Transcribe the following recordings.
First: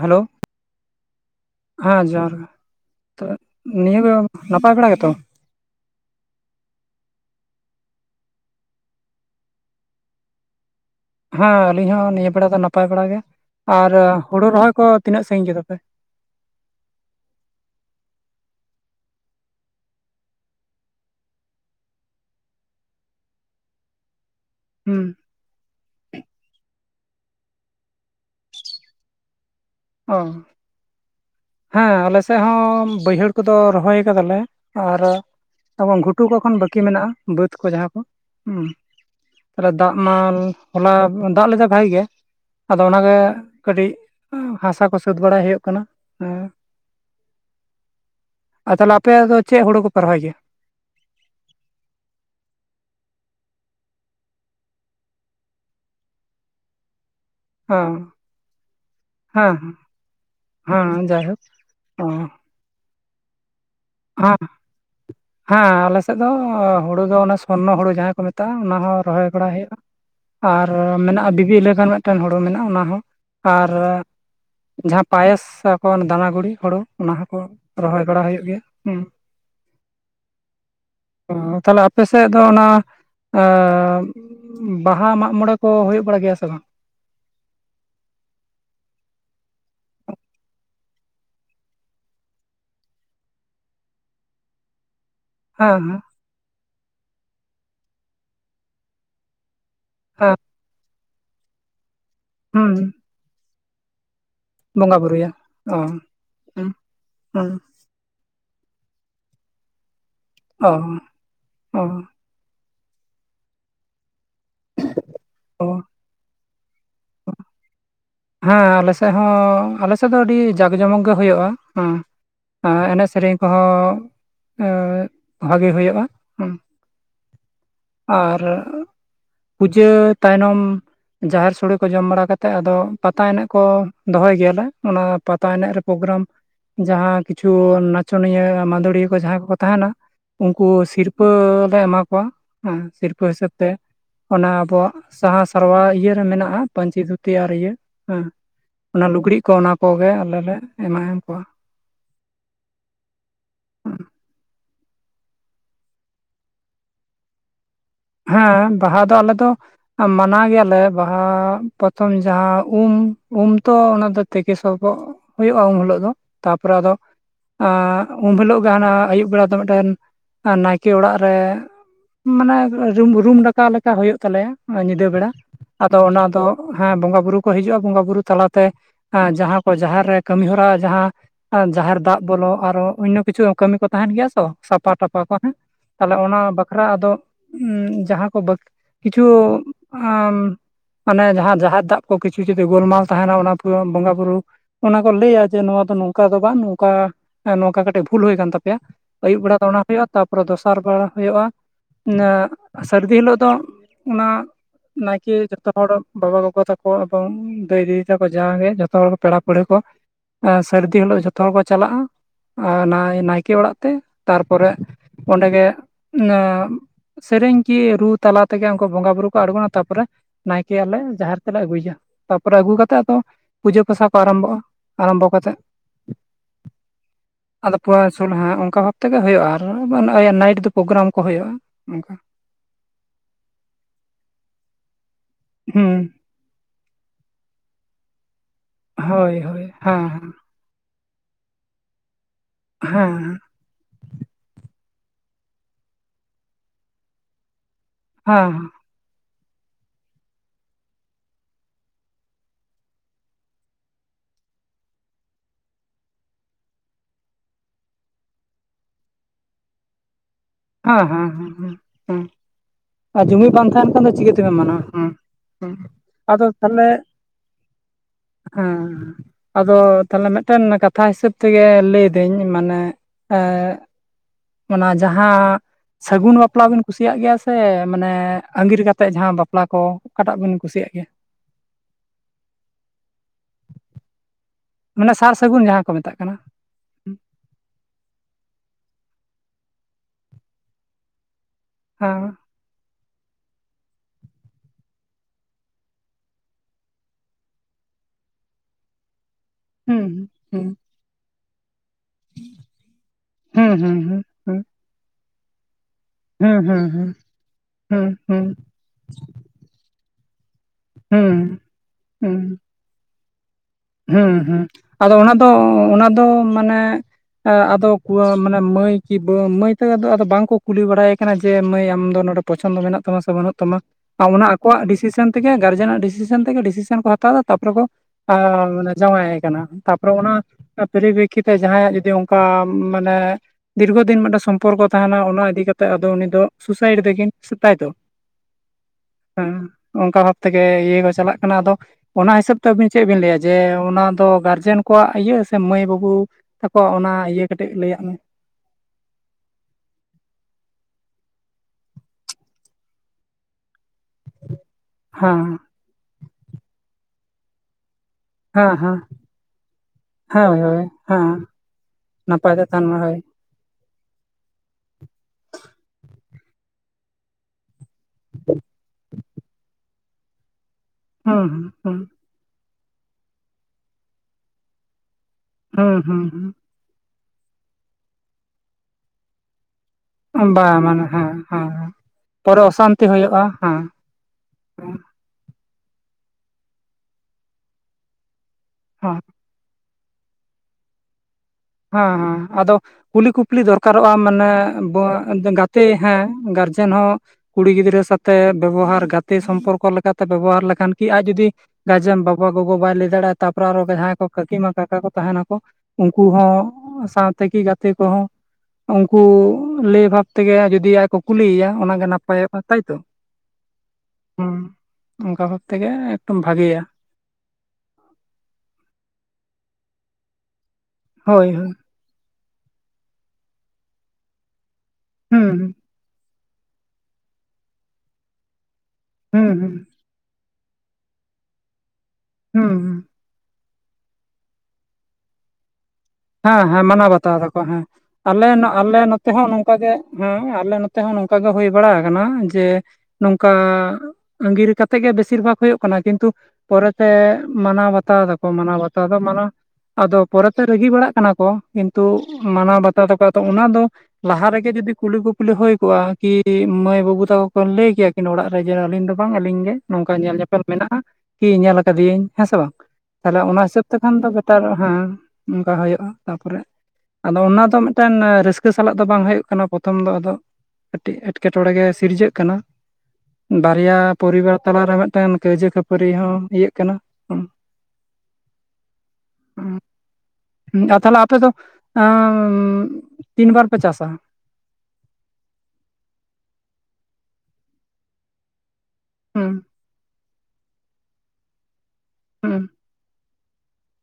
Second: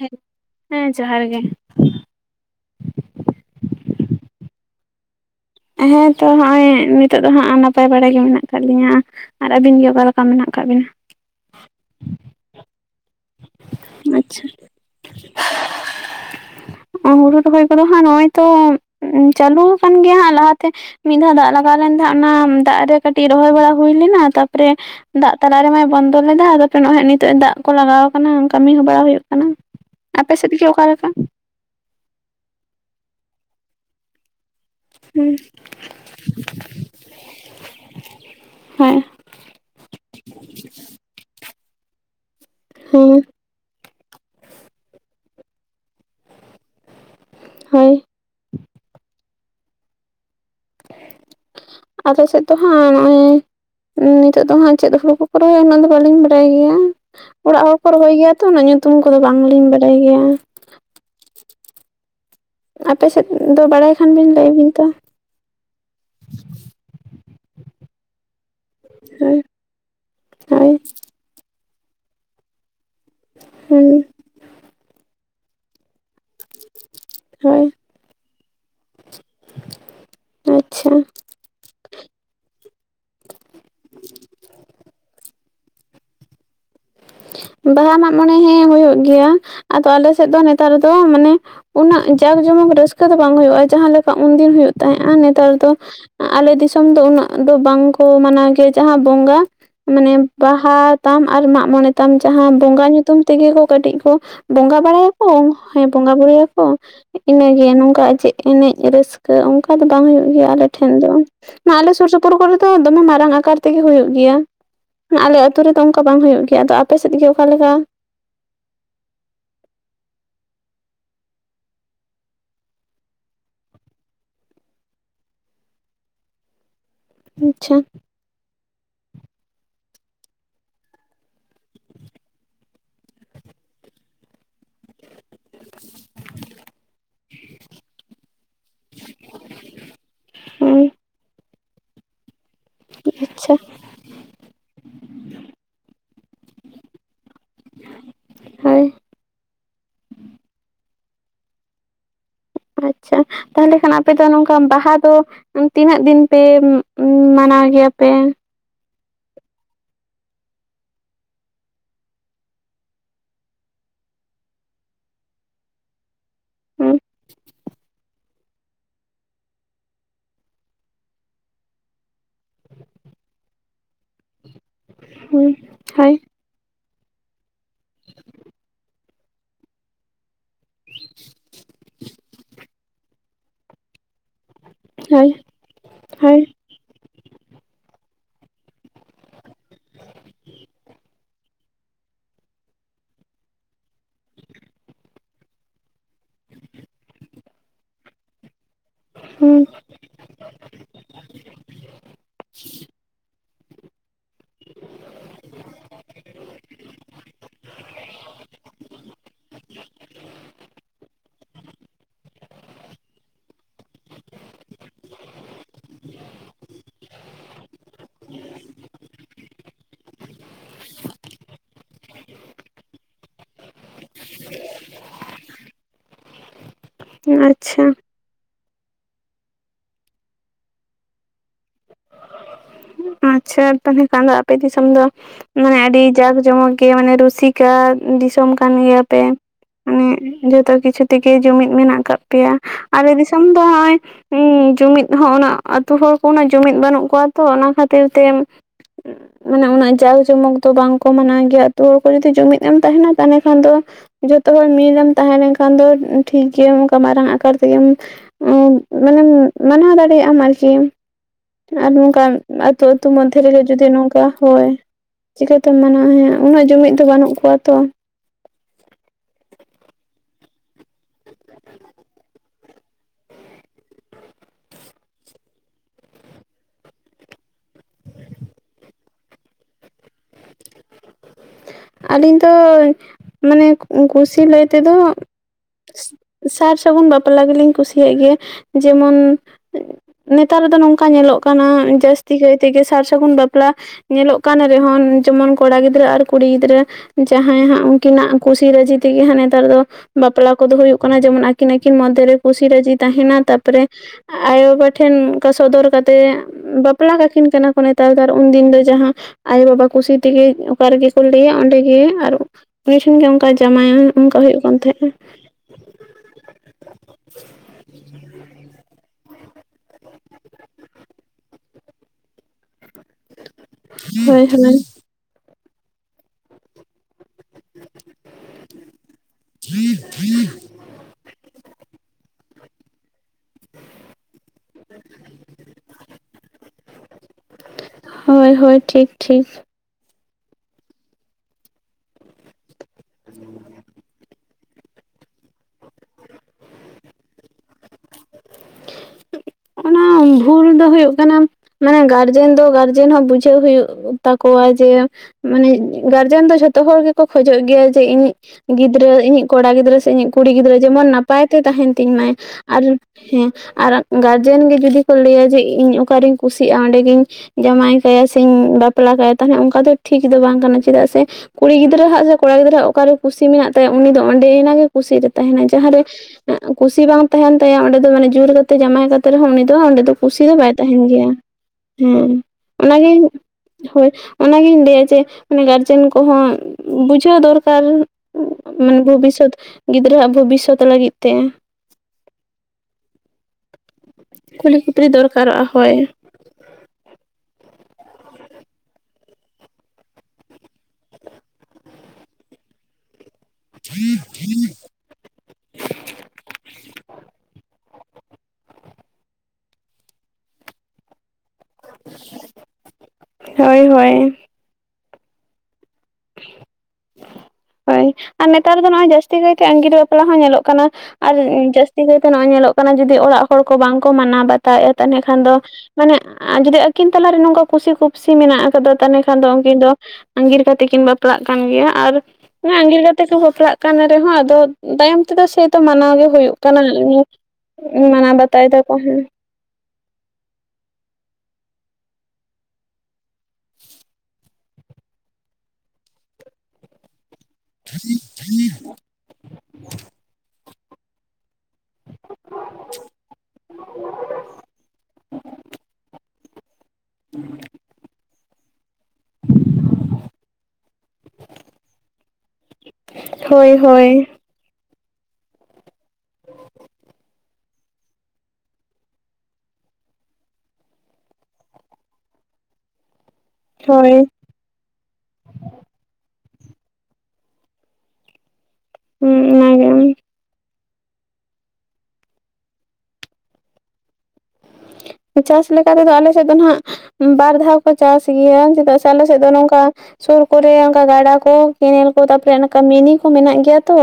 Hello ᱦᱮᱸ ᱡᱚᱦᱟᱨ ᱜᱮ᱾ ᱦᱮᱸ ᱡᱚᱦᱟᱨ ᱜᱮ ᱛ ᱱᱤᱭᱟᱹ ᱠᱚ ᱱᱟᱯᱟᱭ ᱵᱟᱲᱟ ᱜᱮᱛᱚ? ᱦᱮᱸᱛᱚ ᱦᱚᱸᱜᱼᱚᱭ ᱱᱤᱛᱚᱜ ᱫᱚ ᱦᱟᱸᱜ ᱱᱟᱯᱟᱭ ᱵᱟᱲᱟᱭ ᱜᱮ ᱢᱮᱱᱟᱜ ᱟᱠᱟᱫ ᱞᱤᱧᱟᱹ ᱟᱨ ᱟᱹᱵᱤᱱ ᱜᱮ ᱚᱠᱟ ᱞᱮᱠᱟ ᱢᱮᱱᱟᱜ ᱟᱠᱟᱫ ᱵᱤᱱᱟ? ᱦᱮᱸ ᱟᱹᱞᱤᱧ ᱦᱚᱸ ᱱᱤᱭᱟᱹ ᱵᱮᱲᱟ ᱫᱚ ᱱᱟᱯᱟᱭ ᱵᱟᱲᱟ ᱜᱮᱭᱟ ᱟᱨ ᱟᱪᱪᱷᱟ ᱦᱩᱲᱩ ᱨᱚᱦᱚᱭ ᱠᱚ ᱛᱤᱱᱟᱹᱜ ᱥᱟᱺᱜᱤᱧ ᱜᱮᱭᱟ ᱛᱟᱯᱮ? ᱦᱩᱲᱩ ᱨᱚᱦᱚᱭ ᱠᱚᱫᱚ ᱦᱟᱸᱜ ᱱᱚᱜ ᱚᱚᱭ ᱛᱚ ᱪᱟᱞᱩ ᱟᱠᱟᱱ ᱜᱮᱭᱟ ᱦᱟᱸᱜ ᱞᱟᱦᱟ ᱛᱮᱼᱼ ᱢᱤᱫ ᱫᱷᱟᱣ ᱫᱟᱜ ᱞᱟᱜᱟᱣ ᱞᱮᱱ ᱛᱟᱦᱮᱸ ᱚᱱᱟ ᱫᱟᱜ ᱨᱮ ᱠᱟᱹᱴᱤᱡ ᱨᱚᱦᱚᱭ ᱵᱟᱲᱟ ᱦᱩᱭᱞᱱᱟ ᱛᱟᱯᱚᱨᱮᱼᱼ ᱦᱩᱸ᱾ ᱫᱟᱜ ᱛᱟᱞᱟ ᱨᱮ ᱢᱟᱭ ᱵᱚᱱᱫᱚ ᱞᱮᱫᱟ ᱟᱫᱚ ᱯᱷᱮ ᱱᱚᱜᱼᱚᱭ ᱱᱤᱛᱚᱜ ᱫᱟᱜ ᱠᱚ ᱞᱟᱜᱟᱣ ᱠᱟᱱᱟ ᱠᱟᱹᱢᱤ ᱦᱚᱸ ᱵᱟᱲᱟ ᱦᱩᱭᱩᱜ ᱠᱟᱱᱟ, ᱚ ᱟᱯᱮ ᱥᱮᱫᱜᱮ ᱚᱠᱟᱞᱮ ᱞᱮᱠᱟ? ᱦᱮᱸ ᱟᱞᱮ ᱥᱮᱫ ᱦᱚᱸ ᱵᱟᱹᱭᱦᱟᱹᱲ ᱠᱚᱫᱚ ᱨᱚᱦᱚᱭ ᱠᱟᱫᱟᱞᱮ᱾ ᱟᱨ ᱦᱩᱸ ᱮᱵᱚᱝ ᱜᱷᱩᱴᱩ ᱠᱚ ᱠᱷᱚᱱ ᱵᱟᱹᱠᱤ ᱢᱮᱱᱟᱜᱼᱟ ᱵᱟᱹᱫᱽ ᱠᱚ ᱡᱟᱦᱟᱸ ᱠᱚ᱾ ᱦᱳᱭ ᱛᱟᱨᱮ ᱫᱟᱜ ᱢᱟᱞ ᱦᱚᱞᱟ ᱫᱟᱜ ᱞᱮᱫᱟᱭ ᱵᱷᱟᱜᱤ ᱜᱮ ᱟᱫᱚ ᱦᱮᱸ ᱚᱱᱟᱜᱮ ᱠᱟᱹᱴᱤᱡ ᱦᱟᱥᱟ ᱠᱚ ᱥᱟᱹᱛ ᱵᱟᱲᱟᱭ ᱦᱩᱭᱩᱜ ᱠᱟᱱᱟ ᱦᱮᱸ᱾ ᱦᱳᱭ᱾ ᱟᱨ ᱛᱟᱦᱚᱞᱮ ᱟᱯᱮ ᱫᱚ ᱪᱮᱜ ᱦᱩᱲ ᱠᱚ ᱯᱮ ᱨᱚᱦᱚᱭ ᱜᱮᱭᱟ? ᱟᱞᱮ ᱥᱮᱜ ᱫᱚ ᱦᱟᱸᱜ ᱱᱚᱜᱼᱚᱭ ᱩᱸ ᱱᱤᱛᱚᱜ ᱫᱚ ᱦᱟᱸᱜ ᱪᱮᱫ ᱦᱩᱲᱩ ᱠᱚ ᱠᱚ ᱨᱚᱦᱭᱟ ᱚᱱᱟ ᱫᱚ ᱵᱟᱞᱤᱧ ᱵᱟᱰᱟᱭ ᱜᱮᱭᱟ᱾ ᱚᱲᱟᱜ ᱦᱚᱲ ᱠᱚ ᱦᱮᱸ ᱨᱚᱦᱚᱭ ᱜᱮᱭᱟ ᱛᱚ ᱚᱱᱟ ᱧᱩᱛᱩᱢ ᱠᱚᱫᱚ ᱵᱟᱝ ᱞᱤᱧ ᱵᱟᱰᱟᱭ ᱜᱮᱭᱟ᱾ ᱦᱟᱸ ᱡᱟᱭᱦᱳᱠ ᱚᱻ᱾ ᱟᱯᱮ ᱥᱮᱫ ᱫᱚ ᱵᱟᱲᱟᱭ ᱠᱷᱟᱱ ᱵᱤᱱ ᱦᱟᱸ ᱞᱟᱹᱭ ᱵᱤᱱ ᱛᱚ ᱦᱮᱸ ᱟᱞᱮ ᱥᱮᱜ ᱫᱚ ᱦᱩᱲᱩ ᱫᱚ ᱚᱱᱟ ᱥᱚᱨᱱᱚ ᱦᱩᱲᱩ ᱡᱟᱦᱟᱸᱭ ᱠᱚ ᱢᱮᱛ ᱛᱟ ᱚᱱᱟ ᱦᱚᱸ ᱨᱚᱦᱚᱭ ᱦᱳᱭ ᱵᱟᱲᱟ ᱦᱩᱭᱩᱜ ᱟ ᱟᱨ ᱦᱳᱭ ᱢᱮᱱᱟᱜᱼᱟ ᱵᱤᱵᱤ ᱤᱞᱤᱵᱦᱮᱱ ᱢᱤᱫᱴᱮᱱ ᱦᱩᱲᱩ ᱢᱮᱱᱟᱜᱼᱟ ᱚᱱᱟ ᱦᱚᱸ᱾ ᱟᱨ ᱡᱟᱦᱟᱸ ᱯᱟᱭᱮᱥ ᱠᱚ ᱚᱱᱟ ᱫᱟᱱᱟ ᱜᱩᱲᱤ ᱦᱳᱲᱳ ᱚᱱᱟ ᱦᱚᱸ ᱠᱚ ᱦᱳᱭ ᱨᱚᱦᱚᱭ ᱵᱟᱲᱟ ᱦᱩᱭᱩᱜ ᱜᱮᱭᱟ᱾ ᱦᱩᱸ ᱟᱪᱪᱷᱟ᱾ ᱚ ᱛᱟᱦᱚᱞᱮ ᱟᱯᱮ ᱥᱮᱜ ᱫᱚ ᱚᱱᱟ ᱚᱵ ᱵᱟᱦᱟ ᱢᱟᱜ ᱢᱚᱬᱮ ᱠᱚ ᱦᱩᱭᱩᱜ ᱵᱟᱲᱟ ᱜᱮᱭᱟ ᱥᱮ ᱵᱟᱝ? ᱵᱟᱦᱟ ᱢᱟᱜ ᱢᱚᱬᱮ ᱦᱮᱸ ᱦᱩᱭᱩᱜ ᱜᱮᱭᱟ ᱟᱫᱚ ᱟᱞᱮ ᱥᱮᱜ ᱫᱚ ᱱᱮᱛᱟᱨ ᱫᱚ ᱢᱟᱱᱮ ᱩᱱᱟᱹᱜ ᱡᱟᱸᱠ ᱡᱚᱢᱚᱠ ᱨᱟᱹᱥᱠᱟᱹ ᱫᱚ ᱵᱟᱝ ᱦᱩᱭᱩᱜᱼᱟ ᱡᱟᱦᱟ ᱞᱮᱠᱟ ᱩᱱ ᱫᱤᱱ ᱦᱩᱭᱩᱜ ᱛᱟᱦᱮᱸᱜᱼᱟ ᱱᱮᱛ ᱛᱟᱨ ᱫᱚ ᱦᱮᱸ ᱟᱸᱻᱟᱞᱮ ᱫᱤᱥᱚᱢ ᱫᱚ ᱩᱱᱟᱹᱜ ᱫᱚ ᱵᱟᱝ ᱠᱚ ᱢᱟᱱᱟᱣ ᱜᱮ ᱡᱟᱦᱟᱸ ᱵᱚᱸᱜᱟ ᱢᱟᱱᱮ ᱦᱮᱸ ᱵᱟᱦᱟ ᱛᱟᱢ ᱟᱨ ᱢᱟᱜ ᱢᱚᱬᱮ ᱛᱟᱢ ᱡᱟᱦᱟᱸ ᱦᱮᱸ ᱵᱚᱸᱜᱟ ᱦᱩᱸ ᱧᱩᱛᱩᱢ ᱛᱮᱜᱮ ᱠᱚ ᱠᱟᱹᱴᱤᱡ ᱠᱩ ᱵᱚᱸᱜᱟ ᱵᱟᱲᱟᱭᱟ ᱵᱩᱨᱩᱭᱟ ᱠᱚ ᱚ ᱦᱮᱸ ᱵᱚᱸᱜᱟ ᱵᱩᱨᱩ ᱭᱟᱠᱚ ᱦᱩᱸ ᱦᱩᱸ ᱤᱱᱟᱹ‌ ᱜᱮ ᱱᱚᱝᱠᱟ ᱡᱮ ᱮᱱᱮᱡ ᱨᱟᱹᱥ ᱠᱟᱹ ᱚᱱᱠᱟ ᱫᱚ ᱵᱟᱝ ᱦᱩᱭᱩᱜ ᱜᱮᱭᱟ ᱟᱞᱮ ᱚ ᱴᱷᱮᱱ ᱫᱚ ᱱᱟ ᱚ ᱟᱞᱮ ᱥᱩᱨ ᱥᱩᱯ ᱯᱩᱨ ᱠᱚᱨᱮ ᱫᱚᱢᱮ ᱢᱟᱨᱟᱝ ᱟᱠᱟᱨ ᱛᱮᱜᱮ ᱦᱩᱭᱩᱜ ᱜᱮᱭᱟ ᱟᱞᱮ ᱟᱹᱛᱩ ᱚ ᱨᱮᱫᱚ ᱚᱱᱠᱟ ᱵᱟᱝ ᱦᱩᱭᱩᱜ ᱜᱮᱭᱟ ᱟᱫᱚ ᱟᱯ ᱯᱮ ᱥᱮᱫ ᱜᱮ ᱚᱠᱟ ᱞᱮᱠᱟ? ᱦᱮᱸ ᱟᱞᱮ ᱥᱮᱜ ᱦᱚᱸ ᱟᱞᱮ ᱥᱮᱜ ᱫᱚ ᱟᱹᱰᱤ ᱡᱟᱠ ᱡᱚᱢᱚᱠ ᱜᱮ ᱦᱩᱭᱩᱜᱼᱟ ᱚᱸ᱾ ᱮᱻ ᱮᱱᱮᱡ ᱥᱮᱨᱮᱧ ᱠᱚᱦᱚᱸ ᱮᱫ ᱵᱷᱟᱜᱮ ᱦᱩᱭᱩᱜᱼᱟ ᱦᱩᱸ᱾ ᱩᱸ ᱪᱷᱟ᱾ ᱟᱨ ᱯᱩᱡᱟᱹ ᱛᱟᱭᱱᱚᱢ ᱡᱟᱦᱮᱨ ᱥᱳᱲᱮ ᱠᱚ ᱡᱚᱢ ᱵᱟᱲᱟ ᱠᱟᱛᱮᱜ ᱟᱫᱚ ᱯᱟᱛᱟ ᱮᱱᱮᱡ ᱠᱚ ᱫᱚᱦᱚᱭ ᱜᱮᱭᱟ ᱞᱮ ᱚᱱᱟ ᱯᱟᱛᱟ ᱮᱱᱮᱡ ᱨᱮ ᱯᱨᱳᱜᱽᱨᱟᱢ ᱡᱟᱦᱟᱸ ᱠᱤᱪᱷᱩ ᱱᱟᱪᱚᱱᱤᱭᱟᱹ ᱢᱟᱱᱫᱳᱲᱤᱭᱟᱹ ᱠᱚ ᱡᱟᱦᱟᱸ ᱠᱚᱠᱚ ᱛᱟᱦᱮᱱᱟ ᱩᱱᱠᱩ ᱦᱳᱭ ᱥᱤᱨᱯᱟᱹ ᱞᱮ ᱮᱢᱟ ᱠᱚᱣᱟ ᱦᱮᱸ ᱥᱤᱨᱯᱟᱹ ᱦᱤᱥᱟᱹᱵᱽ ᱟᱪᱪᱷᱟ ᱛᱮ᱾ ᱚᱱᱟ ᱟᱵᱚᱣᱟᱜ ᱥᱟᱦᱟ ᱥᱮᱨᱣᱟ ᱤᱭᱟᱹ ᱨᱮ ᱢᱮᱱᱟᱜᱼᱟ ᱯᱟᱹᱧᱪᱤ ᱫᱷᱩᱛᱤ ᱟᱨ ᱤᱭᱟᱹ ᱦᱮᱸ ᱦᱳᱭ ᱚᱱᱟ ᱞᱩᱜᱽᱲᱤᱡ ᱠᱚ ᱚᱱᱟ ᱠᱚᱜᱮ ᱟᱞᱮ ᱞᱮ ᱮᱢᱟᱣ ᱠᱚᱣᱟ᱾ ᱟᱪᱪᱷᱟ᱾ ᱛᱟᱦᱚᱞᱮ ᱠᱷᱟᱱ ᱟᱯᱮ ᱫᱚ ᱱᱚᱝᱠᱟ ᱵᱟᱦᱟ ᱫᱚ ᱩᱸ ᱛᱤᱱᱟᱹᱜ ᱫᱤᱱ ᱯᱮ ᱩᱢ ᱢᱟᱱᱟᱣ ᱜᱮᱭᱟ ᱯᱮ? ᱮᱸ ᱵᱟᱦᱟ ᱫᱚ ᱟᱞᱮ ᱫᱚ ᱚ ᱢᱟᱱᱟᱣ ᱜᱮᱭᱟ ᱞᱮ ᱵᱟᱦᱟ ᱯᱚᱛᱷᱚᱢ ᱡᱟᱦᱟᱸ ᱩᱢ ᱩᱢ ᱛᱚ ᱚᱱᱟ ᱫᱚ ᱛᱤᱠᱮ ᱥᱚᱵᱚᱜ ᱦᱳᱭᱳᱜᱼᱟ ᱩᱱ ᱦᱳᱞᱳᱜ ᱫᱚ ᱛᱟᱨᱯᱚᱨᱮ ᱟᱫᱚ ᱦᱩᱸ ᱟᱸᱜ ᱩᱢ ᱦᱤᱞᱳᱜ ᱜᱮ ᱦᱟᱱᱟ ᱟᱭᱩᱵ ᱵᱮᱲᱟ ᱫᱚ ᱢᱤᱫᱴᱮᱱ ᱟ ᱱᱟᱭᱠᱮ ᱚᱲᱟᱜ ᱨᱮ ᱢᱟᱱᱮ ᱮᱻ ᱨᱩᱢᱵᱽᱼᱩᱨᱢ‌ ᱰᱟᱠᱟ ᱞᱮᱠᱟ ᱦᱩᱭᱩᱜ ᱛᱟᱞᱮᱭᱟ ᱚ ᱧᱤᱫᱟᱹ ᱵᱮᱲᱟ ᱦᱩᱸ ᱟᱫᱚ ᱦᱳᱭ ᱚᱱᱟ ᱫᱚ ᱦᱮᱸ ᱵᱚᱸᱜᱟ ᱵᱩᱨᱩ ᱠᱚ ᱦᱤᱡᱩᱜ-ᱟ ᱵᱚᱸᱜᱟ ᱵᱩᱨᱩ ᱛᱟᱞᱟ ᱛᱮ ᱮᱸ ᱡᱟᱦᱟᱸ ᱠᱚ ᱡᱟᱦᱮᱨ ᱨᱮᱼᱼ ᱠᱟᱹᱢᱤ ᱦᱚᱨᱟ ᱡᱟᱦᱟᱸ ᱟ ᱡᱟᱦᱮᱨ ᱫᱟᱜ ᱵᱚᱞᱚ ᱟᱨᱚ ᱚᱱᱭᱱᱚ ᱠᱤᱪᱷᱩ ᱠᱟᱹᱢᱤ ᱠᱚ ᱛᱟᱦᱮᱱ ᱜᱮᱭᱟ ᱥᱚ ᱥᱟᱛᱼᱼ ᱦᱳᱭ ᱯᱟᱴᱟᱼᱯᱟᱯᱟ ᱦᱮᱸ ᱛᱟᱦᱚᱞᱮ ᱦᱳᱭ ᱚᱱᱟ ᱵᱟᱠᱷᱨᱟ ᱟᱫᱚᱼᱼ ᱩᱸᱢ ᱡᱟᱦᱟᱸ ᱠᱚ ᱵᱟᱹᱠᱤ‌ ᱠᱤᱪᱷᱩ‌ ᱟᱢᱼᱼ ᱢᱟᱱᱮ ᱡᱟᱦᱟᱸ ᱡᱟᱦᱮᱨ ᱫᱟᱜ ᱠᱚ ᱠᱤᱪᱷᱩ ᱡᱩᱫᱤ ᱜᱳᱞᱢᱟᱞ ᱛᱟᱦᱮᱱᱟ ᱚᱱᱟ ᱯᱚ ᱵᱚᱸᱜᱟ ᱵᱩᱨᱩᱼᱼ ᱚᱱᱟ ᱠᱚ ᱞᱟᱹᱭᱟ ᱡᱮ ᱱᱚᱣᱟ ᱫᱚ ᱱᱚᱝᱠᱟ ᱫᱚ ᱵᱟᱝ ᱱᱚᱝᱠᱟ ᱮ ᱱᱚᱝᱠᱟ ᱠᱟᱹᱴᱤᱡ ᱵᱷᱩᱞ ᱦᱩᱭ ᱠᱟᱱ ᱛᱟᱯᱮᱭᱟ᱾ ᱟᱹᱭᱩᱵ ᱵᱮᱲᱟ ᱦᱩᱸ ᱫᱚ ᱚᱱᱟ ᱦᱩᱭᱩᱜ-ᱟ ᱛᱟᱨᱯᱚᱨᱮ ᱫᱚᱥᱟᱨ ᱵᱮᱲᱟ ᱦᱩᱭᱩᱜ-ᱟ᱾ ᱱᱮᱜ ᱥᱟᱹᱨᱫᱤ ᱦᱤᱞᱳᱜ ᱫᱚ ᱚᱱᱟᱼᱼ ᱱᱟᱭᱠᱤ ᱡᱚᱛᱚ ᱦᱚᱲ ᱵᱟᱵᱟ ᱜᱚᱜᱚ ᱛᱟᱠᱚ ᱮᱵᱚᱝ ᱫᱟᱹᱭ ᱫᱤᱫᱤ ᱛᱟᱠᱚ ᱡᱟᱜᱮ ᱡᱚᱛᱚ ᱦᱚᱲ ᱯᱮᱲᱟ ᱯᱟᱹᱣᱲᱟᱹ ᱠᱚ᱾ [unintelligible] ᱥᱟᱹᱨᱫᱤ ᱦᱤᱞᱳᱜ ᱡᱷᱚᱛᱚ ᱦᱚᱲ ᱠᱚ ᱪᱟᱞᱟᱜᱼᱟ ᱱᱟᱭ ᱱᱟᱭᱠᱮ ᱚᱲᱟᱜ ᱛᱮ ᱛᱟᱨᱯᱚᱨᱮ ᱚᱸᱰᱮ ᱜᱮ ᱥᱮᱨᱮᱧ ᱠᱤ ᱨᱩ ᱛᱟᱞᱟ ᱛᱮᱜᱮ ᱩᱱᱠᱩ ᱵᱚᱸᱜᱟ ᱵᱩᱨᱩ ᱠᱚ ᱟᱬᱜᱚᱱᱟ ᱛᱟᱯᱚᱨᱮ ᱱᱟᱭᱠᱮᱭᱟᱞᱮ ᱡᱟᱦᱮᱨ ᱛᱮᱞᱮ ᱟᱹᱜᱩᱭᱟ ᱛᱟᱯᱚᱨᱮ ᱟᱹᱜᱩ ᱠᱟᱛᱮᱜ ᱟᱫᱚ᱾ ᱯᱩᱡᱟᱹ ᱯᱟᱥᱟ ᱠᱚ ᱟᱨᱟᱢᱵᱷᱚᱜᱼᱟ ᱟᱨᱟᱢᱵᱷᱚ ᱠᱟ ᱠᱟᱛᱮᱮᱫᱼᱼ [inaudible] ᱟᱫᱚ ᱟᱪᱪᱷᱟ ᱯᱣᱟᱥ ᱥᱚᱞᱦᱟ ᱚᱱᱠᱟ ᱵᱷᱟᱵᱛᱮᱜᱮ ᱦᱩᱭᱩᱜᱼᱟ ᱟᱨ ᱱᱟᱭᱤᱴ ᱫᱚ ᱯᱨᱳᱜᱨᱟᱢ ᱠᱚ ᱦᱩᱭᱩᱜᱼᱟ ᱚᱱᱠᱟ᱾ ᱟᱪᱪᱷᱟ ᱛᱟᱦᱚᱞᱮ ᱠᱷᱟᱱ ᱫᱚ ᱟᱯᱮ ᱫᱤᱥᱚᱢ ᱫᱚ ᱢᱟᱱᱮ ᱦᱩᱸ ᱟᱹᱰᱤ ᱡᱟᱸᱠ ᱡᱚᱢᱚᱠ ᱜᱮ ᱢᱟᱱᱮ ᱨᱩᱥᱤᱠ ᱠᱟ ᱫᱤᱥᱚᱢ ᱠᱟᱱ ᱜᱮᱭᱟ ᱯᱮ ᱦᱳᱭ ᱦᱳᱭ ᱦᱮᱸ ᱦᱮᱸ ᱢᱟᱱᱮ ᱡᱚᱛᱚ ᱠᱤᱪᱷᱩ ᱛᱮᱜᱮ ᱡᱩᱢᱤᱫ ᱢᱮᱱᱟᱜ ᱠᱟᱫ ᱯᱮᱭᱟ ᱟᱞᱮ ᱦᱮᱸ ᱫᱤᱥᱚᱢ [unintelligible] ᱡᱩᱢᱤᱫ ᱦᱚᱸ ᱩᱱᱟᱹᱜ ᱟᱛᱩ ᱦᱚᱲ ᱠᱚ ᱩᱱᱟᱹᱜ ᱡᱩᱢᱤᱫ ᱵᱟᱹᱱᱩᱜ ᱠᱚᱣᱟ ᱛᱚ ᱚᱱᱟ ᱠᱷᱟᱹᱛᱤᱨ ᱛᱮ ᱦᱮᱸ ᱢᱟᱱᱮ ᱩᱱᱟᱹᱜ ᱡᱟᱠ ᱡᱚᱢᱚᱠ ᱫᱚ ᱵᱟᱝᱠᱚ ᱢᱟᱱᱟᱣ ᱜᱮᱭᱟ ᱛᱚ ᱟᱹᱛᱩ ᱦᱚᱲ ᱠᱚ ᱡᱩᱫᱤ ᱡᱩᱢᱤᱫ ᱮᱢ ᱛᱟᱦᱮᱱᱟ ᱛᱟᱦᱱᱮ ᱠᱷᱟᱱ ᱫᱚ ᱡᱚᱛᱚ ᱦᱚᱲ ᱢᱤᱞ ᱮᱢ ᱛᱟᱦᱮᱸ ᱞᱮᱱᱠᱷᱟᱱ ᱫᱚ ᱴᱷᱤᱠ ᱜᱮᱭᱟ ᱚᱱᱠᱟ ᱢᱟᱨᱟᱝ ᱟᱠᱟᱨ ᱛᱮᱜᱮᱢ [inaudible] ᱢᱟᱱᱮᱢ ᱢᱟᱱᱟᱣ ᱫᱟᱲᱮᱭᱟᱜ ᱟᱢ ᱟᱨᱠᱤ ᱟᱨ ᱦᱮᱸ ᱦᱮᱸ ᱦᱮᱸ ᱦᱮᱸ ᱡᱟᱦᱟᱱᱟᱜ ᱟᱨᱦᱚᱸ ᱦᱮᱸ ᱚᱝᱠᱟ ᱟᱹᱛᱩ ᱟᱹᱛᱩᱳ ᱟᱨ ᱢᱚᱫᱽᱫᱷᱮ ᱡᱩᱢᱤᱫ ᱨᱮᱜᱮ ᱵᱟᱝ ᱡᱩᱫᱤ ᱛᱟᱦᱮᱱ ᱠᱷᱟᱱ ᱫᱚ ᱱᱚᱝᱠᱟ ᱪᱤᱠᱟᱹ ᱛᱮᱵᱮᱱ ᱦᱚᱭ᱾ ᱢᱟᱱᱟᱣᱟ ᱦᱮᱸ ᱦᱮᱸ ᱪᱤᱠᱟᱹᱛᱮᱢ ᱢᱟᱱᱟᱣᱟ ᱦᱮᱸ ᱟᱫᱚ ᱩᱱᱟᱹᱜ ᱛᱟᱦᱚᱞᱮ ᱡᱩᱢᱤᱫ ᱫᱚ ᱵᱟᱹᱱᱩᱜ ᱠᱚᱣᱟ ᱛᱚ᱾ ᱦᱮᱸ ᱟᱫᱚ ᱛᱟᱦᱚᱞᱮ ᱢᱤᱫᱴᱮᱱ ᱠᱟᱛᱷᱟ ᱦᱤᱥᱟᱹᱵ ᱛᱮᱜᱮ ᱞᱟᱹᱭᱫᱟᱹᱧ ᱢᱟᱱᱮ [unintelligible] ᱚᱱᱟ ᱡᱟᱦᱟᱸ [inaudible] ᱥᱟᱹᱜᱩᱱ ᱵᱟᱯᱞᱟ ᱵᱤᱱ ᱠᱩᱥᱤᱭᱟᱜ ᱜᱮᱭᱟ ᱥᱮ ᱢᱟᱱᱮ ᱟᱺᱜᱤᱨ ᱠᱟᱛᱮᱫ ᱡᱟᱦᱟᱸ ᱵᱟᱯᱞᱟ ᱠᱚ ᱚᱠᱟᱴᱟᱜ ᱵᱤᱱ ᱠᱩᱥᱤᱭᱟᱜ ᱜᱮᱭᱟ᱾ ᱟᱹᱞᱤᱧ ᱫᱚ ᱢᱟᱱᱮ ᱠᱩᱥᱤ ᱞᱟ. ᱭ [unintelligible] ᱢᱟᱱᱮ ᱛᱮᱫᱚ ᱥᱟᱨ ᱥᱟᱹᱜᱩᱱ ᱡᱟᱦᱟᱸ ᱠᱚ ᱢᱮᱛᱟᱜ ᱠᱟᱱᱟ ᱥᱟᱨ ᱥᱟᱹᱜᱩᱱ ᱵᱟᱯᱞᱟ ᱜᱮᱞᱤᱧ ᱠᱩᱥᱤᱭᱟᱜ ᱜᱮᱭᱟ ᱡᱮᱢᱚᱱ ᱱᱮᱛᱟᱨ ᱫᱚ ᱱᱚᱝᱠᱟ ᱧᱮᱞᱚᱜ ᱠᱟᱱᱟ ᱦᱮᱸ ᱡᱟᱹᱥᱛᱤ ᱠᱟᱭᱛ [unintelligible] ᱛᱮᱜᱮ ᱥᱟᱨ ᱥᱟᱹᱜᱩᱱ ᱵᱟᱯᱞᱟ ᱧᱮᱞᱚᱜ ᱠᱟᱱ ᱨᱮᱦᱚᱸ ᱡᱮᱢᱚᱱ ᱠᱚᱲᱟ ᱜᱤᱫᱽᱨᱟᱹ ᱟᱨ ᱠᱩ [unintelligible] ᱠᱩᱲᱤ ᱜᱤᱫᱽᱨᱟᱹ ᱡᱟᱦᱟᱸᱭ ᱦᱟᱸᱜ ᱩᱱᱠᱤᱱᱟᱜ ᱠᱩᱥᱤ ᱨᱟᱹᱡᱤ ᱛᱮᱜᱮ ᱦᱟᱸᱜ ᱱᱮᱛᱟᱨ ᱫᱚ ᱦᱩᱸ ᱵᱟᱯᱞᱟ ᱦᱩᱸ ᱠᱚᱫᱚ ᱦᱩᱭᱩᱜ ᱠᱟᱱᱟ ᱡᱮᱢᱚᱱ ᱟᱹᱠᱤᱱ ᱟᱹᱠᱤᱱ ᱢᱚᱫᱽᱫᱷᱮᱨᱮ ᱠᱩᱥᱤ ᱨᱟᱹᱡᱤ ᱛᱟᱦᱮᱱᱟ ᱦᱩᱸ ᱛᱟᱯᱚᱨᱮᱼᱼ ᱦᱩᱸ ᱦᱩᱸ ᱦᱩᱸ ᱟᱭᱳ ᱵᱟᱵᱟ ᱴᱷᱮᱱ ᱚᱱᱠᱟ ᱥᱚᱫᱚᱨ ᱠᱟᱛᱮᱜ ᱦᱩᱸ ᱦᱩᱸ ᱵᱟᱯᱞᱟ ᱦᱩᱸ ᱠᱟᱠᱤᱱ ᱠᱟᱱᱟ ᱠᱚ ᱦᱩᱸ ᱱᱮᱛᱟᱨ ᱫᱚ ᱟᱨ ᱦᱩᱸ ᱩᱱᱫᱤᱱ ᱫᱚ᱾ ᱡᱟᱦᱟᱸ ᱟᱭᱳᱵᱟᱵᱟ ᱠᱩᱥᱤ ᱛᱮᱜᱮ ᱚᱠᱟ ᱨᱮᱜᱮ ᱠᱚ ᱞᱟᱹᱭᱟ ᱦᱩᱸ ᱚᱸᱰᱮᱜᱮ ᱟᱨ ᱦᱩᱸ ᱩᱱᱤ ᱴᱷᱮᱱ ᱜᱮ ᱚᱱᱠᱟ [unintelligible] ᱡᱟᱢᱟᱭ ᱚᱱᱠᱟ ᱦᱩᱭᱩᱜ ᱠᱟᱱ ᱛᱟᱦᱮᱸᱜᱼᱟ᱾ ᱛᱚ ᱚᱱᱟ ᱫᱚ ᱢᱟᱱᱮ ᱟᱫᱚ ᱢᱟᱱᱮ ᱢᱟᱹᱭ ᱠᱤ ᱢᱟᱹᱭ ᱛᱮᱫᱚ ᱵᱟᱝᱠᱚ ᱠᱩᱞᱤ ᱵᱟᱲᱟᱭ ᱠᱟᱱᱟ ᱡᱮ ᱢᱟᱹᱭ ᱟᱢᱫᱚ ᱱᱚᱰᱮ ᱯᱚᱪᱷᱚᱱᱫᱚ ᱢᱮᱱᱟᱜ ᱛᱟᱢᱟ ᱥᱮ ᱵᱟᱹᱱᱩᱜ ᱛᱟᱢᱟ ᱟᱸ ᱚᱱᱟ ᱦᱳᱭ ᱦᱳᱭ ᱟᱠᱚᱣᱟᱜ ᱰᱤᱥᱤᱥᱮᱱᱼᱼ ᱛᱮᱜᱮ ᱜᱟᱨᱡᱮᱱᱟᱜ ᱰᱤᱥᱤᱥᱮᱱ ᱛᱮᱜᱮ ᱰᱤᱥᱮᱱ ᱠᱚ ᱦᱟᱛᱟᱣᱫᱟ ᱛᱯᱚᱨᱮ ᱠᱚ ᱮᱸ ᱡᱟᱶᱟᱭᱮ ᱠᱟᱱᱟ ᱛᱟᱯᱚᱨᱮ ᱚᱱᱟ ᱯᱮᱨᱤ ᱯᱤᱠᱷᱤ ᱛᱮ ᱡᱟᱦᱟᱸᱭᱟᱜ ᱡᱩᱫᱤ ᱚᱱᱠᱟ ᱢᱟᱱᱮ ᱫᱤᱨᱜᱷᱚ ᱫᱤᱱ ᱢᱤᱫᱴᱟᱝ ᱥᱚᱢᱯᱚᱨᱠᱚ ᱛᱟᱦᱮᱱᱟ ᱚᱱᱟ ᱤᱫᱤ ᱠᱟᱛᱮᱜ ᱟᱫᱚ ᱩᱱᱤ ᱫᱚ ᱥᱩᱥᱟᱭᱤᱴ ᱫᱟᱠᱤᱱ ᱥᱮ ᱛᱟᱭᱛᱚ ᱦᱳᱭ ᱦᱳᱭ ᱴᱷᱤᱠ ᱴᱷᱤᱠ ᱚᱝᱠᱟ ᱵᱷᱟᱵ ᱛᱮᱜᱮ ᱤᱭᱟᱹ ᱠᱚ ᱪᱟᱞᱟᱜ ᱠᱟᱱᱟ ᱟᱫᱚ ᱚᱱᱟ ᱦᱤᱥᱟᱹᱵ ᱛᱮ ᱟᱵᱤᱱ ᱪᱮᱫ ᱵᱤᱱ ᱞᱟᱹᱭᱟ ᱡᱮ ᱚᱱᱟ ᱫᱚ ᱜᱟᱨᱡᱮᱱ ᱠᱚᱣᱟᱜ ᱤᱭᱟᱹ ᱥᱮ ᱢᱟᱹᱭ ᱵᱟᱹᱵᱩ ᱛᱟᱠᱚ ᱚᱱᱟ ᱤᱭᱟᱹ ᱠᱟᱹᱴᱤᱡ ᱞᱟᱹᱭᱟᱜ ᱢᱮ [inaudible] ᱚᱱᱟ ᱵᱷᱩᱞ ᱫᱚ ᱦᱩᱭᱩᱜ ᱠᱟᱱᱟ ᱢᱟᱱᱮ ᱜᱟᱨᱡᱮᱱ ᱫᱚ ᱜᱟᱨᱡᱮᱱ ᱦᱚᱸ ᱵᱩᱡᱷᱟᱹᱣ ᱦᱩᱭᱩᱜ ᱛᱟᱠᱚᱣᱟ ᱡᱮ ᱦᱮᱸ ᱢᱟᱱᱮ ᱜᱟᱨᱡᱮᱱ ᱫᱚ ᱡᱷᱚᱛᱚ ᱦᱚᱲ ᱜᱮᱠᱚ ᱠᱷᱚᱡᱚᱜ ᱜᱮᱭᱟ ᱡᱮ ᱤᱧᱤᱡ ᱦᱮᱸ ᱦᱮᱸ ᱜᱤᱫᱽᱨᱟᱹ ᱤᱧᱤᱡ ᱠᱚᱲᱟ ᱜᱤᱫᱽᱨᱟᱹ ᱥᱮ ᱤᱧᱤᱡ ᱦᱮᱸ ᱠᱩᱲᱤ ᱦᱳᱭ ᱜᱤᱫᱽᱨᱟᱹ ᱦᱳᱭ ᱡᱮᱢᱚᱱ ᱦᱮᱸ ᱱᱟᱯᱟᱭᱛᱮ ᱛᱟᱦᱮᱱ ᱛᱤᱧ ᱢᱟᱭ ᱱᱟᱯᱟᱭ ᱛᱮ ᱟᱨ ᱛᱟᱦᱮᱱ ᱢᱟ ᱦᱳᱭ ᱦᱮᱸ ᱟᱨ ᱜᱟᱨᱡᱮᱱ ᱜᱮ ᱡᱩᱫᱤ ᱠᱚ ᱞᱟᱹᱭᱟ ᱡᱮ ᱤᱧ ᱚᱠᱟ ᱨᱮᱧ ᱠᱩᱥᱤᱜᱼᱟ ᱚᱸᱰᱮ ᱜᱤᱧ ᱡᱟᱢᱟᱭ ᱠᱟᱭᱟ ᱥᱮᱧ ᱵᱟᱯᱞᱟ ᱠᱟᱭᱟ ᱛᱟᱦᱞᱮ ᱚᱱᱠᱟ ᱫᱚ ᱴᱷᱤᱠ ᱫᱚ ᱵᱟᱝ ᱠᱟᱱᱟ᱾ ᱪᱮᱫᱟᱜ ᱥᱮ ᱦᱩᱸ ᱠᱩᱲᱤ ᱦᱩᱸ ᱜᱤᱫᱽᱨᱟᱹ ᱦᱟᱜ ᱥᱮ ᱠᱚᱲᱟ ᱜᱤᱫᱽᱨᱟᱹ ᱦᱟᱜ ᱚᱠᱟ ᱨᱮ ᱠᱩᱥᱤ ᱢᱮᱱᱟᱜ ᱛᱟᱭᱟ ᱩᱱᱤ ᱫᱚ ᱚᱸᱰᱮᱭᱱᱟᱜ ᱜᱮ ᱠᱩᱥᱤ ᱨᱮ ᱛᱟᱦᱮᱱᱟᱭ ᱦᱩᱸ ᱡᱟᱦᱟᱸᱨᱮ ᱦᱩᱸ ᱠᱩᱥᱤ ᱵᱟᱝ ᱛᱟᱦᱮᱱ ᱛᱟᱭᱟ ᱚᱸᱰᱮ ᱫᱚ ᱫᱚ ᱢᱟᱱᱮ ᱡᱩᱨ ᱠᱟᱛᱮ ᱡᱟᱢᱟᱭ ᱠᱟᱛᱮ ᱨᱮᱦᱚᱸ ᱩᱱᱤ ᱫᱚ ᱚᱸᱰᱮ ᱫᱚ ᱠᱩᱥᱤ ᱦᱩᱸ ᱫᱚ ᱵᱟᱭ ᱵᱟᱝ ᱢᱟᱱᱮ ᱛᱟᱦᱮᱱ ᱜᱮᱭᱟ ᱦᱮᱸ ᱦᱮᱸ ᱦᱮᱸ ᱯᱚᱨᱮ ᱚᱥᱟᱱᱛᱤ ᱚᱱᱟᱜᱮᱧ ᱦᱩᱭᱩᱜᱼᱟ ᱦᱮᱸ ᱦᱳᱭ ᱚᱱᱟᱜᱤᱧ ᱦᱮᱸ ᱞᱟᱹᱭᱟ ᱡᱮ ᱢᱟᱱᱮ ᱜᱟᱨᱡᱮᱱ ᱠᱚᱦᱚᱸ ᱵᱩᱡᱷᱟᱹᱣ ᱫᱚᱨᱠᱟᱨ ᱢᱟᱱᱮ ᱵᱷᱚᱵᱤᱥᱚᱛ ᱜᱤᱫᱽᱨᱟᱹᱦᱟᱜ ᱵᱷᱚᱵᱤᱥᱚᱛ ᱞᱟᱹᱜᱤᱫ ᱛᱮ ᱦᱮᱸ ᱦᱮᱸ ᱟᱫᱚ ᱠᱩᱞᱤ ᱠᱩᱯᱞᱤ ᱫᱚᱨᱠᱟᱨᱚᱜᱼᱟ ᱢᱟᱱᱮ ᱠᱩᱞᱤ ᱵᱚ ᱠᱩᱯᱞᱤ ᱫᱚᱨᱠᱟᱨᱚᱜᱼᱟ ᱜᱟᱛᱮ ᱦᱳᱭ ᱦᱮᱸ ᱜᱟᱨ ᱜᱟᱨᱡᱮᱱ ᱦᱚᱸ ᱠᱩᱲᱤ ᱜᱤᱫᱽᱨᱟᱹ ᱥᱟᱛᱮ ᱵᱮᱵᱚᱦᱟᱨ ᱜᱟᱛᱮ ᱥᱚᱢᱯᱚᱨᱠᱚ ᱞᱮᱠᱟᱛᱮ ᱵᱮᱵᱚᱦᱟᱨ ᱞᱮᱠᱷᱟᱱ ᱠᱤ ᱟᱡ ᱡᱩᱫᱤ ᱜᱟᱨᱡᱮᱱ ᱵᱟᱵᱟ ᱜᱚᱜᱚ ᱵᱟᱭ ᱞᱟᱹᱭ ᱫᱟᱲᱮᱭᱟᱜᱼᱟ ᱛᱟᱯᱚᱨᱮ ᱟᱨᱚ ᱡᱟᱦᱟᱸᱭ ᱠᱚ ᱠᱟᱹᱠᱤ ᱢᱟ ᱠᱟᱠᱟ ᱠᱚ ᱛᱟᱦᱮᱱᱟᱠᱚ ᱩᱱᱠᱩ ᱦᱚᱸ ᱥᱟᱶᱛᱮ ᱠᱤ ᱜᱟᱛᱮ ᱠᱚᱦᱚᱸ ᱩᱱᱠᱩ ᱞᱟᱹᱭ ᱵᱷᱟᱵ ᱛᱮᱜᱮ ᱡᱩᱫᱤ ᱠᱚ ᱠᱩᱞᱤᱭᱮᱭᱟ ᱚᱱᱟᱜᱮ ᱱᱟᱯᱟᱭᱚᱜᱼᱟ ᱛᱟᱭᱛᱚ ᱦᱳᱭ ᱦᱳᱭ ᱦᱩᱸ ᱚᱱᱠᱟ ᱵᱷᱟᱵ ᱛᱮᱜᱮ ᱮᱠᱫᱚᱢ ᱵᱷᱟᱜᱮᱭᱟ᱾ ᱦᱳᱭ ᱟᱨ ᱱᱮᱛᱟᱨ ᱫᱚ ᱱᱚᱜᱼᱚᱭ ᱡᱟᱹᱥᱛᱤ ᱠᱟᱭᱛᱮ ᱟᱜᱤᱨ ᱵᱟᱯᱞᱟ ᱦᱚᱸ ᱧᱮᱞᱚᱜ ᱠᱟᱱᱟ᱾ ᱟᱨ ᱦᱳᱭ ᱦᱳᱭ ᱡᱟᱹᱥᱛᱤ ᱠᱟᱭᱛᱮ ᱱᱚᱜᱼᱚᱭ ᱧᱮᱞᱚᱜ ᱠᱟᱱᱟ ᱡᱩᱫᱤ ᱚᱲᱟᱜ ᱦᱚᱲ ᱠᱚ ᱵᱟᱝᱠᱚ ᱢᱟᱱᱟᱣ ᱵᱟᱛ ᱛᱟᱣᱮᱫᱼᱟ ᱛᱟᱦᱚᱞᱮ ᱦᱩᱸ ᱠᱷᱟᱱ ᱫᱚ ᱦᱩᱸ ᱢᱟᱱᱮ ᱡᱩᱫᱤ ᱟᱹᱠᱤᱱ ᱛᱟᱞᱟᱨᱮ ᱱᱚᱝᱠᱟ ᱠᱩᱥᱤ ᱠᱩᱯᱥᱤ ᱢᱮᱱᱟᱜᱼᱟ ᱛᱚ ᱫᱚ ᱛᱟᱦᱞᱮ ᱠᱷᱟᱱ ᱫᱚ ᱦᱩᱸ ᱦᱩᱸ ᱩᱱᱠᱤᱱ ᱫᱚ ᱟᱸᱜᱤᱨ ᱠᱟᱛᱮ ᱠᱤᱱ ᱵᱟᱯᱞᱟᱜ ᱠᱟᱱ ᱜᱮᱭᱟ ᱟᱨ ᱦᱩᱸ ᱦᱩᱸ ᱟᱸᱜᱤᱨ ᱠᱟ ᱛᱮᱠᱚ ᱵᱟᱯᱞᱟᱜ ᱠᱟᱱ ᱨᱮᱦᱚᱸ ᱟᱫᱚ ᱛᱟᱭᱚᱢ ᱛᱮᱫᱚ ᱥᱮ ᱛᱚ ᱢᱟᱱᱟᱣ ᱜᱮ ᱦᱩᱭᱩᱜ ᱦᱮᱸ ᱠᱟᱱᱟ ᱦᱮᱸ ᱢᱟᱱᱟᱣ ᱵᱟᱛᱟᱣ ᱫᱟᱠᱚ ᱦᱮᱸ ᱢᱟᱱᱟᱣ ᱟᱞᱮ ᱵᱟᱛᱟᱭ ᱫᱟᱠᱚ ᱟᱞᱮ ᱦᱮᱸ ᱱᱚᱛᱮ ᱦᱚᱸ ᱱᱚᱱ ᱝᱠᱟ ᱜᱮ ᱦᱮᱸ ᱟᱞᱮ ᱱᱚᱛᱮ ᱦᱚᱸ ᱱᱚᱝᱠᱟ ᱜᱮ ᱦᱩᱭ ᱵᱟᱲᱟ ᱠᱟᱱᱟ ᱡᱮ ᱱᱚᱝᱠᱟ ᱟᱸᱜᱤᱨ ᱠᱟᱛᱮᱜ ᱜᱮ ᱵᱮᱥᱤᱨ ᱵᱷᱟᱜᱽ ᱦᱩᱭᱩᱜ ᱠᱟᱱᱟ ᱠᱤᱱᱛᱩ ᱯᱚᱨᱮᱛᱮ ᱢᱟᱱᱟᱣ ᱵᱟᱛᱟᱣ ᱫᱟᱠᱚ ᱢᱟᱱᱟᱣ ᱵᱟᱛᱟᱣ ᱫᱚ ᱢᱟᱱᱟᱣ ᱟᱫᱚ ᱯᱚᱨᱮᱛᱮ ᱨᱟᱹᱜᱤ ᱵᱟᱲᱟᱜ ᱠᱟᱱᱟ ᱠᱚ ᱠᱤᱱᱛᱩ ᱢᱟᱱᱟᱣ ᱵᱟᱛᱟᱣ ᱛᱟᱠᱚᱣᱟ ᱛᱚ ᱚᱱᱟ ᱫᱚ ᱞᱟᱦᱟ ᱨᱮᱜᱮ ᱡᱩᱫᱤ ᱠᱩᱞᱤ ᱠᱩᱯᱞᱤ ᱦᱩᱭ ᱠᱚᱜᱼᱟ ᱠᱤ ᱢᱟᱹᱭ ᱵᱟ. ᱵᱟᱹᱵᱩ ᱛᱟᱠᱚ ᱠᱚ ᱞᱟᱹᱭ ᱠᱮᱭᱟ ᱠᱤᱱ ᱚᱲᱟᱜ ᱨᱮ ᱡᱮ ᱟᱹᱞᱤᱧ ᱫᱚ ᱵᱟᱝ ᱟᱹᱞᱤᱧ ᱜᱮ ᱱᱚᱝᱠᱟ ᱧᱮᱞ ᱧᱮᱯᱮᱞ ᱢᱮᱱᱟᱜᱼᱟ ᱠᱤ ᱧᱮᱞ ᱟᱠᱟᱫᱮᱭᱟᱹᱧ ᱦᱮᱸ ᱥᱮ ᱵᱟᱝ ᱛᱟᱦᱚᱞᱮ ᱚᱱᱟ ᱦᱳᱭ ᱦᱤᱥᱟᱹᱵ ᱦᱳᱭ ᱛᱮᱠᱷᱟᱱ ᱫᱚ ᱱᱮᱛᱟᱨ ᱦᱮᱸ ᱱᱚᱝᱠᱟ ᱦᱩᱭᱩᱜᱼᱟ ᱛᱟᱯᱚᱨᱮ ᱟᱫᱚ ᱚᱱᱟ ᱫᱚ ᱢᱤᱛ ᱢᱤᱫᱴᱟᱱ ᱨᱟᱹᱥᱠᱟᱹ ᱥᱟᱞᱟᱜ ᱫᱚ ᱵᱟᱝ ᱦᱩᱭᱩᱜ ᱠᱟᱱᱟ ᱯᱚᱨᱚᱛᱷᱚᱢ ᱫᱚ ᱟᱫᱚ ᱠᱟᱹᱴᱤᱡ ᱮᱸᱴᱠᱮᱴᱚᱬᱮ ᱜᱮ ᱥᱤᱨᱡᱟᱹᱜ ᱠᱟᱱᱟ ᱵᱟᱨᱭᱟ ᱦᱳᱭ ᱯᱚᱨᱤᱵᱟᱨ ᱛᱟᱞᱟᱨᱮ ᱢᱤᱫᱴᱮᱱ ᱠᱟᱹᱭᱡᱟᱹ ᱠᱷᱟᱹᱯᱟᱹᱨᱤ ᱦᱚᱸ ᱤᱭᱟᱹᱜ ᱠᱟᱱᱟ᱾ ᱦᱩᱸ ᱚᱱᱟᱜᱮ ᱦᱩᱸ ᱟᱨ ᱛᱟᱦᱚᱞᱮ ᱟᱯᱮ ᱫᱚ ᱮᱸ ᱛᱤᱱ ᱵᱟᱨ ᱯᱮ ᱪᱟᱥᱟ ᱪᱟᱥ ᱞᱮᱠᱟᱛᱮ ᱫᱚ ᱟᱞᱮ ᱥᱮᱫ ᱫᱚ ᱱᱟᱦᱟᱸᱜ ᱵᱟᱨ ᱫᱷᱟᱣ ᱠᱚ ᱪᱟᱥ ᱜᱮᱭᱟ ᱪᱮᱫᱟᱜ ᱥᱮ ᱟᱞᱮ ᱥᱮᱫ ᱫᱚ ᱦᱩᱸ ᱱᱚᱝᱠᱟ ᱥᱩᱨ ᱠᱚᱨᱮ ᱚᱱᱠᱟ ᱜᱟᱰᱟ ᱠᱚ ᱠᱮᱱᱮᱞ ᱠᱚ ᱛᱟᱯᱚᱨᱮ ᱦᱩᱸ ᱚᱱᱠᱟ ᱢᱤᱱᱤ ᱠᱚ ᱢᱮᱱᱟᱜ ᱜᱮᱭᱟ ᱛᱚ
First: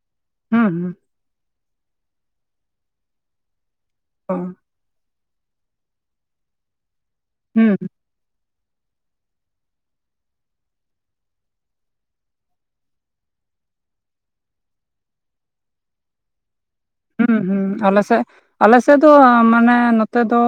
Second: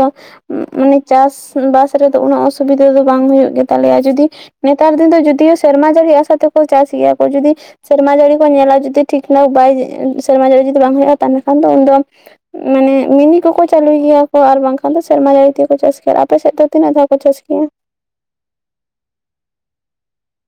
ᱦᱩᱸ ᱦᱩᱸ ᱢᱟᱱᱮ ᱪᱟᱥ ᱵᱟᱥ ᱨᱮᱫᱚ ᱩᱱᱟᱹᱜ ᱚᱥᱩᱵᱤᱫᱟ ᱫᱚ ᱵᱟᱝ ᱦᱩᱭᱩᱜ ᱜᱮᱛᱟᱞᱮᱭᱟ ᱡᱩᱫᱤ ᱚ ᱱᱮᱛᱟᱨ ᱫᱤᱱ ᱫᱚ ᱡᱩᱫᱤᱭᱳ ᱥᱮᱨᱢᱟ ᱡᱟᱹᱲᱤ ᱟᱥᱟᱛᱮ ᱠᱚ ᱪᱟᱥ ᱜᱮᱭᱟ ᱠᱚ ᱡᱩᱫᱤ ᱦᱩᱸ ᱥᱮᱢᱟ ᱡᱟᱹᱲᱤ ᱧᱮᱞᱟ ᱡᱩᱫᱤ ᱴᱷᱤᱠ ᱴᱷᱟᱠ ᱵᱟᱭ ᱥᱮᱨᱢᱟ ᱡᱟᱲᱤ ᱡᱩᱫᱤ ᱵᱟᱝ ᱦᱩᱭᱩᱜᱼᱟ ᱛᱟᱦᱮᱞᱮ ᱠᱷᱟᱱ ᱫᱚ ᱩᱱ ᱫᱚ ᱢᱟᱱᱮ ᱢᱤᱱᱤ ᱠᱚᱠᱚ ᱪᱟᱹᱞᱩᱭ ᱜᱮᱭᱟ ᱠᱚ ᱟᱨ ᱵᱟᱝᱠᱷᱟᱱ ᱫᱚ ᱥᱮᱨᱢᱟ ᱡᱟᱹᱲᱤ ᱛᱮ ᱠᱚ ᱪᱟᱥ ᱜᱮᱭᱟ ᱟᱯᱮ ᱥᱮᱫ ᱫᱚ? ᱛᱤᱱᱟᱹᱜ ᱫᱷᱟᱣ ᱠᱚ ᱦᱮᱸ ᱪᱟᱥ ᱦᱩᱸ ᱜᱮᱭᱟ ᱟᱞᱮ ᱥᱮᱫ ᱟᱞᱮ ᱥᱮᱫ ᱫᱚ ᱢᱟᱱᱮ ᱱᱚᱛᱮ ᱫᱚ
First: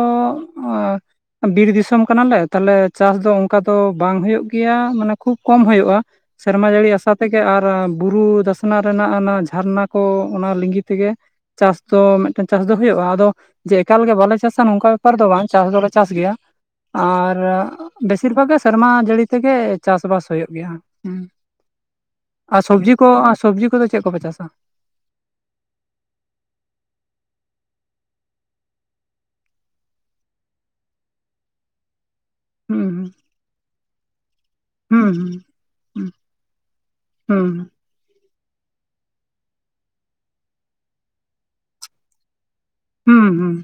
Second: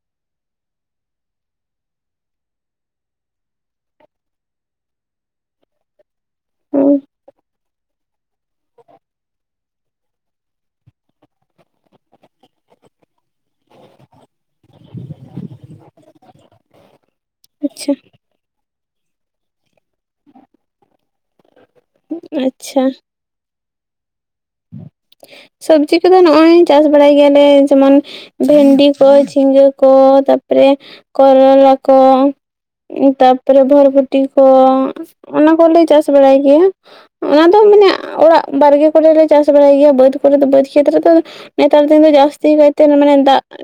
ᱵᱤᱨ ᱫᱤᱥᱚᱢ ᱠᱟᱱᱟᱞᱮ ᱛᱟᱦᱞᱮ ᱪᱟᱥ ᱫᱚ ᱚᱱᱠᱟ ᱫᱚ ᱵᱟᱝ ᱦᱩᱭᱩᱜ ᱜᱮᱭᱟ ᱢᱟᱱᱮ ᱠᱷᱩᱵᱽ ᱠᱚᱢ ᱦᱩᱭᱩᱜᱼᱟ᱾ ᱥᱮᱨᱢᱟ ᱡᱟᱹᱲᱤ ᱦᱩᱸ ᱟᱥᱟ ᱛᱮᱜᱮ ᱟᱨ ᱵᱩᱨᱩ ᱫᱟᱥᱱᱟ ᱨᱮᱱᱟᱜ ᱚᱱᱟ ᱡᱷᱟᱨᱱᱟ ᱠᱚ ᱚᱱᱟ ᱞᱤᱸᱜᱤ ᱛᱮᱜᱮ ᱪᱟᱥ ᱫᱚ ᱢᱤᱫᱴᱮᱱ ᱪᱟᱥ ᱫᱚ ᱦᱩᱭᱩᱜᱼᱟ ᱟᱫᱚ ᱡᱮ ᱮᱠᱟᱞ ᱜᱮ ᱵᱟᱞᱮ ᱪᱟᱥᱟ ᱱᱚᱝᱠᱟ ᱵᱮᱯᱟᱨ ᱫᱚ ᱵᱟᱝ ᱪᱟᱥ ᱫᱚᱞᱮ ᱪᱟᱥ ᱜᱮᱭᱟ ᱟᱨ ᱟᱪᱪᱷᱟ ᱵᱮᱥᱤᱨ ᱵᱷᱟᱜᱽ ᱜᱮ ᱥᱮᱨᱢᱟ ᱡᱟᱹᱲᱤ ᱛᱮᱜᱮ ᱪᱟᱥᱵᱟᱥ ᱦᱩᱭᱩᱜ ᱜᱮᱭᱟ ᱦᱩᱸ ᱟᱨ ᱥᱚᱵᱡᱤ ᱠᱚ ᱥᱚᱵᱡᱤ ᱠᱚᱫᱚ ᱪᱮᱫ ᱠᱚᱯᱮ ᱪᱟᱥᱟ? ᱥᱚᱵᱡᱤ ᱠᱚᱫᱚ ᱱᱚᱜᱼᱚᱭ ᱪᱟᱥ ᱵᱟᱲᱟᱭ ᱜᱮᱭᱟᱞᱮ ᱡᱮᱢᱚᱱ ᱵᱷᱮᱱᱰᱤ ᱠᱚ ᱡᱷᱤᱸᱜᱟᱹ ᱠᱚ ᱛᱟᱯᱚᱨᱮ ᱠᱚᱨᱚᱞᱟ ᱠᱚ ᱦᱩᱸ ᱛᱟᱯᱚᱨᱮ ᱵᱷᱚᱨᱵᱷᱚᱴᱤ ᱠᱚ ᱦᱩᱸ ᱚᱱᱟ ᱠᱚᱞᱮ ᱪᱟᱥ ᱦᱩᱸ ᱵᱟᱲᱟᱭ ᱜᱮᱭᱟ ᱚᱱᱟ ᱦᱩᱸ ᱫᱚ ᱢᱟᱱᱮ ᱚᱲᱟᱜ ᱵᱟᱲᱜᱮ ᱠᱚᱨᱮᱞᱮ ᱪᱟᱥ ᱵᱟᱲᱟᱭ ᱜᱮᱭᱟ ᱵᱟᱹᱫ ᱠᱚᱨᱮ ᱫᱚ ᱵᱟᱹᱫᱽ ᱠᱷᱮᱛ ᱨᱮ ᱱᱮᱛᱟᱨ ᱫᱤᱱ ᱫᱚ ᱡᱟᱹᱥᱛᱤ ᱠᱟᱭ ᱛᱮ ᱦᱩᱸ ᱢᱟᱱᱮ ᱦᱩᱸ ᱫᱟᱜ ᱦᱩᱸ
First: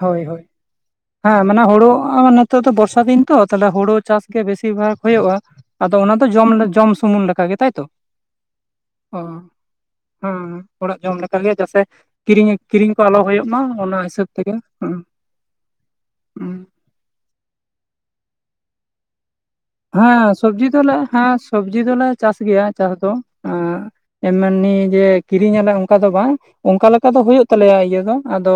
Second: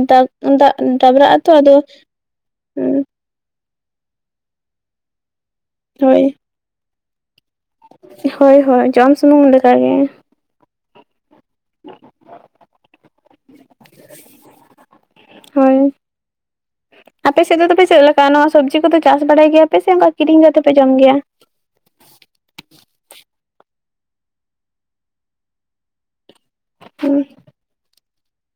ᱦᱳᱭ ᱦᱳᱭ ᱫᱟᱜ ᱰᱟᱵᱨᱟᱜ ᱦᱮᱸ ᱟᱛᱚ ᱢᱟᱱᱮ ᱟᱫᱚ ᱦᱳᱲᱳ ᱱᱤᱛᱚᱜ ᱫᱚ ᱵᱚᱨᱥᱟ ᱦᱩᱸ ᱫᱤᱱ ᱛᱚ ᱛᱟᱦᱚᱞᱮ ᱦᱩᱲᱩ ᱪᱟᱥ ᱜᱮ ᱵᱮᱥᱤᱨ ᱵᱷᱟᱜ ᱦᱩᱭᱩᱜᱳᱜᱼᱟ ᱟᱫᱚ ᱚᱱᱟ ᱦᱳᱭ ᱫᱚ ᱡᱚᱢ ᱡᱚᱢ ᱥᱩᱢᱩᱱ ᱞᱮᱠᱟ ᱜᱮ ᱦᱳᱭ ᱦᱳᱭ ᱡᱚᱢ ᱥᱩᱢᱩᱢ ᱞᱮᱠᱟᱜᱮ ᱦᱮᱸ ᱚᱲᱟᱜ ᱡᱚᱢ ᱞᱮᱠᱟ ᱜᱮ ᱡᱟᱥᱮ ᱠᱤᱨᱤᱧ ᱠᱤᱨᱤᱧ ᱟᱞᱚ ᱦᱩᱭᱩᱜ ᱢᱟ ᱚᱱᱟ ᱦᱤᱥᱟᱹᱵ ᱛᱮᱜᱮ ᱦᱩᱸ ᱦᱳᱭ ᱦᱩᱸ ᱟᱯᱮ ᱥᱮᱫ ᱫᱚ ᱛᱚᱵᱮ ᱪᱮᱫ ᱞᱮᱠᱟ? ᱱᱚᱣᱟ ᱥᱚᱵᱡᱤ ᱠᱚᱫᱚ ᱪᱟᱥ ᱵᱟᱲᱟᱭ ᱜᱮᱭᱟ ᱯᱮ ᱥᱮ ᱚᱱᱠᱟ ᱦᱮᱸ, ᱠᱤᱨᱤᱧ ᱠᱟᱛᱮ ᱥᱚᱵᱡᱤ ᱯᱮ ᱫᱚᱞᱮ ᱡᱚᱢ ᱜᱮᱭᱟ ᱦᱮᱸ ᱥᱚᱵᱽᱡᱤ ᱫᱚᱞᱮ ᱪᱟᱥ ᱜᱮᱭᱟ ᱪᱟᱥ ᱫᱚ, ᱮᱢᱱᱤ ᱡᱮ ᱠᱤᱨᱤᱧᱟᱞᱮ ᱚᱱᱠᱟ ᱫᱚ ᱵᱟᱝ᱾ ᱚᱝᱠᱟ ᱞᱮᱠᱟ ᱫᱚ ᱦᱩᱸ ᱦᱩᱭᱩᱜ ᱛᱟᱞᱮᱭᱟ ᱤᱭᱟᱹ ᱫᱚ, ᱟᱫᱚ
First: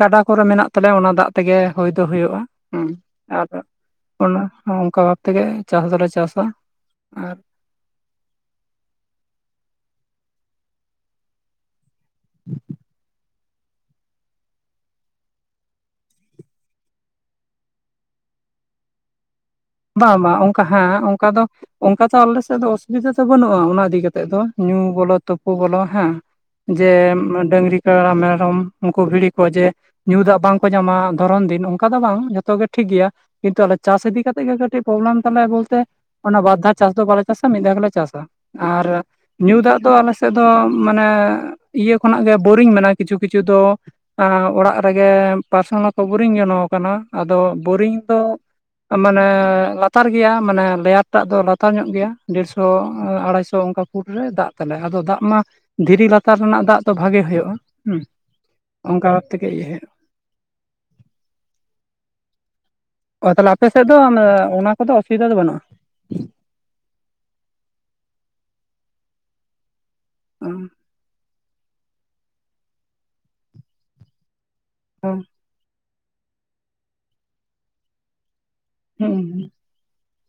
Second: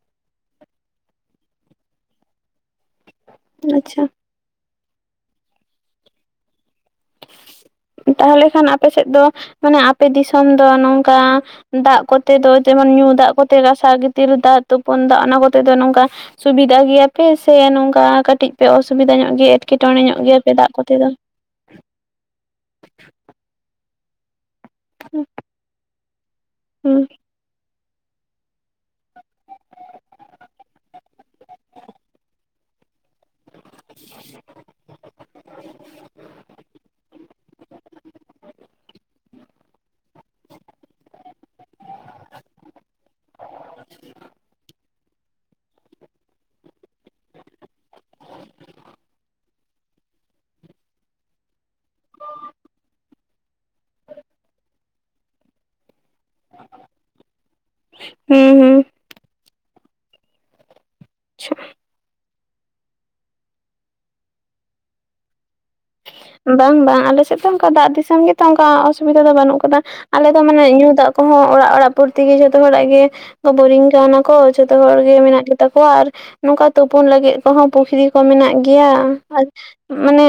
ᱜᱟᱰᱟ ᱠᱚᱨᱮ ᱢᱮᱱᱟᱜ ᱛᱟᱞᱮᱭᱟ ᱚᱱᱟ ᱫᱟᱜ ᱛᱮᱜᱮ ᱦᱩᱭ ᱫᱚ ᱦᱩᱭᱩᱜᱼᱟ ᱾ ᱦᱩᱸ ᱟᱨ ᱟᱪᱪᱷᱟ ᱾ ᱚᱱᱟ ᱦᱚᱸ ᱚᱱᱠᱟ ᱵᱷᱟᱵ ᱛᱮᱜᱮ ᱪᱟᱥ ᱫᱚᱞᱮ ᱪᱟᱥᱟ ᱟᱨ ᱛᱟᱦᱚᱞᱮ ᱠᱷᱟᱱ ᱟᱯᱮ ᱥᱮᱫ ᱫᱚ ᱢᱟᱱᱮ ᱟᱯᱮ ᱫᱤᱥᱚᱢ ᱫᱚ ᱱᱚᱝᱠᱟ ᱫᱟᱜ ᱠᱚᱛᱮ ᱫᱚ ᱡᱮᱢᱚᱱ ᱧᱩ ᱫᱟᱜ ᱠᱚᱛᱮ ᱜᱟᱥᱟᱣ ᱜᱤᱛᱤᱞ ᱫᱟᱜ ᱛᱩᱯᱩᱱ ᱫᱟᱜ ᱚᱱᱟ ᱠᱚᱛᱮ ᱫᱚ ᱱᱚᱝᱠᱟ ᱥᱩᱵᱤᱫᱟ ᱜᱮᱭᱟᱯᱮ ᱥᱮ ᱱᱚᱝᱠᱟ ᱠᱟᱹᱴᱤᱡ ᱯᱮ ᱚᱥᱩᱵᱤᱫᱟ ᱧᱚᱜ ᱜᱮᱭᱟ ᱮᱴᱠᱮᱴᱚᱬᱮ ᱵᱟᱝ ᱧᱚᱜ ᱵᱟᱝ ᱜᱮᱭᱟᱯᱮ ᱚᱱᱠᱟ ᱫᱟᱜ ᱠᱚᱛᱮ ᱦᱮᱸ ᱫᱚ ᱾ ᱚᱱᱠᱟ ᱫᱚ ᱚᱱᱠᱟ ᱛᱚ ᱟᱞᱮ ᱥᱮᱫ ᱫᱚ ᱚᱥᱩᱵᱤᱫᱟ ᱫᱚ ᱵᱟᱹᱱᱩᱜᱼᱟ ᱚᱱᱟ ᱤᱫᱤ ᱠᱟᱛᱮ ᱫᱚ ᱧᱩ ᱩ ᱵᱚᱞᱚ ᱛᱩᱯᱩ ᱵᱚᱞᱚ ᱦᱮᱸ, ᱦᱩᱸ ᱡᱮ ᱰᱟᱹᱝᱨᱤ ᱠᱟᱲᱟ, ᱢᱮᱨᱚᱢ ᱩᱱᱠᱩ ᱵᱷᱤᱲᱤ ᱠᱚ ᱡᱮ ᱧᱩ ᱫᱟᱜ ᱵᱟᱝᱠᱚ ᱧᱟᱢᱟ, ᱫᱷᱚᱨᱚᱱ ᱫᱤᱱ ᱚᱱᱠᱟ ᱫᱚ ᱵᱟᱝ ᱡᱷᱚᱛᱚ ᱜᱮ ᱴᱷᱤᱠ ᱜᱮᱭᱟ ᱠᱤᱱᱛᱩ ᱟᱞᱮ ᱪᱟᱥ ᱤᱫᱤ ᱠᱟᱛᱮᱜ ᱜᱮ ᱠᱟᱹᱴᱤᱡ ᱯᱚᱨᱚᱵᱮᱞᱮᱢ ᱛᱟᱞᱮᱭᱟ ᱵᱚᱞᱛᱮ ᱚᱱᱟ ᱵᱟᱨ ᱫᱷᱟᱹᱣ ᱪᱟᱥ ᱫᱚ ᱵᱟᱞᱮ ᱪᱟᱥᱟ ᱢᱤᱫ ᱫᱷᱟᱹᱣ ᱜᱮᱞᱮ ᱪᱟᱥᱟ ᱟᱨ ᱧᱩ ᱫᱟᱜ ᱫᱚ ᱟᱞᱮ ᱥᱮᱫ ᱫᱚ ᱢᱟᱱᱮ ᱤᱭᱟᱹ ᱠᱷᱚᱱᱟᱜ ᱜᱮ ᱵᱳᱨᱤᱝ ᱢᱮᱱᱟᱜᱼᱟ ᱠᱤᱪᱷᱩ ᱠᱤᱪᱷᱩ ᱫᱚ ᱾ ᱟ ᱚᱲᱟᱜ ᱨᱮᱜᱮ ᱯᱟᱨᱥᱚᱱᱟᱞ ᱦᱚᱸᱠᱚ ᱵᱳᱨᱤᱝ ᱡᱚᱱᱚ ᱠᱟᱱᱟ, ᱟᱫᱚ ᱵᱳᱨᱤᱝ ᱫᱚ ᱢᱟᱱᱮ ᱞᱟᱛᱟᱨ ᱜᱮᱭᱟ, ᱢᱟᱱᱮ ᱞᱮᱭᱟᱨ ᱴᱟᱜ ᱫᱚ ᱞᱟᱛᱟᱨ ᱧᱚᱜ ᱜᱮᱭᱟ ᱰᱮᱲᱥᱚ ᱟᱲᱟᱭᱥᱚ ᱾ ᱚᱱᱠᱟ ᱯᱩᱴ ᱨᱮ ᱫᱟᱜ ᱛᱟᱞᱮ, ᱟᱫᱚ ᱫᱟᱜ ᱢᱟ ᱫᱷᱤᱨᱤ ᱞᱟᱛᱟᱨ ᱨᱮᱱᱟᱜ ᱫᱟᱜ ᱫᱚ ᱵᱷᱟᱜᱮ ᱦᱩᱭᱩᱜᱼᱟ ᱦᱩᱸ ᱦᱩᱸ ᱾ ᱚᱱᱠᱟ ᱵᱷᱟᱵ ᱛᱮᱜᱮ ᱤᱭᱟᱹ ᱦᱩᱭᱩᱜᱼᱟ ᱾ ᱟᱪᱪᱷᱟ ᱚ ᱛᱟᱦᱚᱞᱮ ᱟᱯᱮ ᱥᱮᱫ ᱫᱚ ᱚᱱᱟ ᱠᱚᱫᱚ ᱚᱥᱩᱵᱤᱫᱟ ᱫᱚ ᱵᱟᱹᱱᱩᱜᱼᱟ ᱾ ᱵᱟᱝ ᱵᱟᱝ ᱟᱞᱮᱮᱥᱮᱫ ᱫᱚ ᱚᱱᱠᱟ ᱫᱟᱜ ᱫᱤᱥᱚᱢ ᱜᱮᱛᱚ ᱚᱱᱠᱟ ᱚᱥᱩᱵᱤᱫᱟ ᱫᱚ ᱵᱟᱹᱱᱩᱜ ᱟᱠᱟᱫᱟ, ᱟᱞᱮ ᱫᱚ ᱢᱟᱱᱮ ᱦᱩᱸ ᱧᱩ ᱫᱟᱜ ᱦᱚᱸ ᱚᱲᱟᱜ ᱚᱲᱟᱜ ᱯᱨᱚᱛᱤ ᱜᱮ ᱡᱷᱚᱛᱚ ᱦᱚᱲᱟᱜ ᱜᱮ ᱵᱳᱨᱤᱝ ᱠᱚ ᱦᱮᱱᱟᱜ ᱾ ᱡᱚᱛᱚ ᱦᱚᱲ ᱜᱮ ᱦᱩᱸ ᱢᱮᱱᱟᱜ ᱜᱮᱛᱟ ᱠᱚᱣᱟ ᱟᱨ ᱱᱚᱝᱠᱟ ᱛᱩᱯᱩᱱ ᱞᱟᱹᱜᱤᱫ ᱠᱚᱦᱚᱸ ᱯᱩᱠᱷᱨᱤ ᱠᱚ ᱢᱮᱱᱟᱜ ᱜᱮᱭᱟ ᱦᱩᱸ ᱟᱨ ᱢᱟᱱᱮ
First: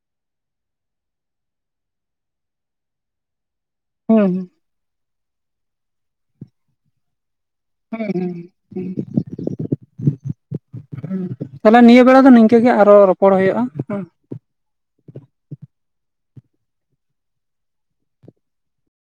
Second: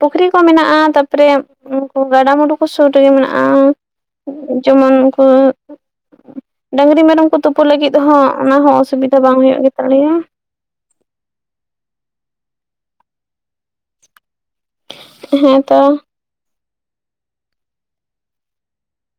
ᱯᱩᱠᱷᱨᱤ ᱠᱚ ᱢᱮᱱᱟᱜᱼᱟ, ᱛᱟᱯᱚᱨᱮ ᱩᱱᱠᱩ ᱜᱟᱰᱟᱼᱢᱩᱸᱰᱩ ᱠᱚ ᱥᱩᱨ ᱨᱮᱜᱮ ᱢᱮᱱᱟᱜᱼᱟ᱾ ᱦᱩᱸ ᱡᱮᱢᱚᱱ ᱩᱱᱠᱩ ᱰᱟᱝᱨᱤ, ᱢᱮᱨᱚᱢ ᱠᱚᱼᱼ ᱛᱩᱯᱩ ᱞᱟᱹᱜᱤᱫ ᱦᱚᱸ ᱦᱩᱸ ᱚᱱᱟ ᱦᱚᱸ ᱦᱩᱸ ᱚᱥᱩᱵᱤᱫᱟ ᱵᱟᱝ ᱦᱩᱭᱩᱜ ᱜᱮᱛᱟᱞᱮᱭᱟ᱾ ᱦᱩᱸ, ᱛᱟᱦᱞᱮ ᱱᱤᱭᱟᱹ ᱵᱮᱲᱟ ᱫᱚ ᱱᱤᱝᱠᱟᱹᱜ ᱜᱮ ᱟᱨᱚ ᱨᱚᱯᱚᱲ ᱦᱩᱭᱩᱜᱼᱟ, ᱦᱮᱸ᱾ ᱦᱮᱸ ᱛᱚ᱾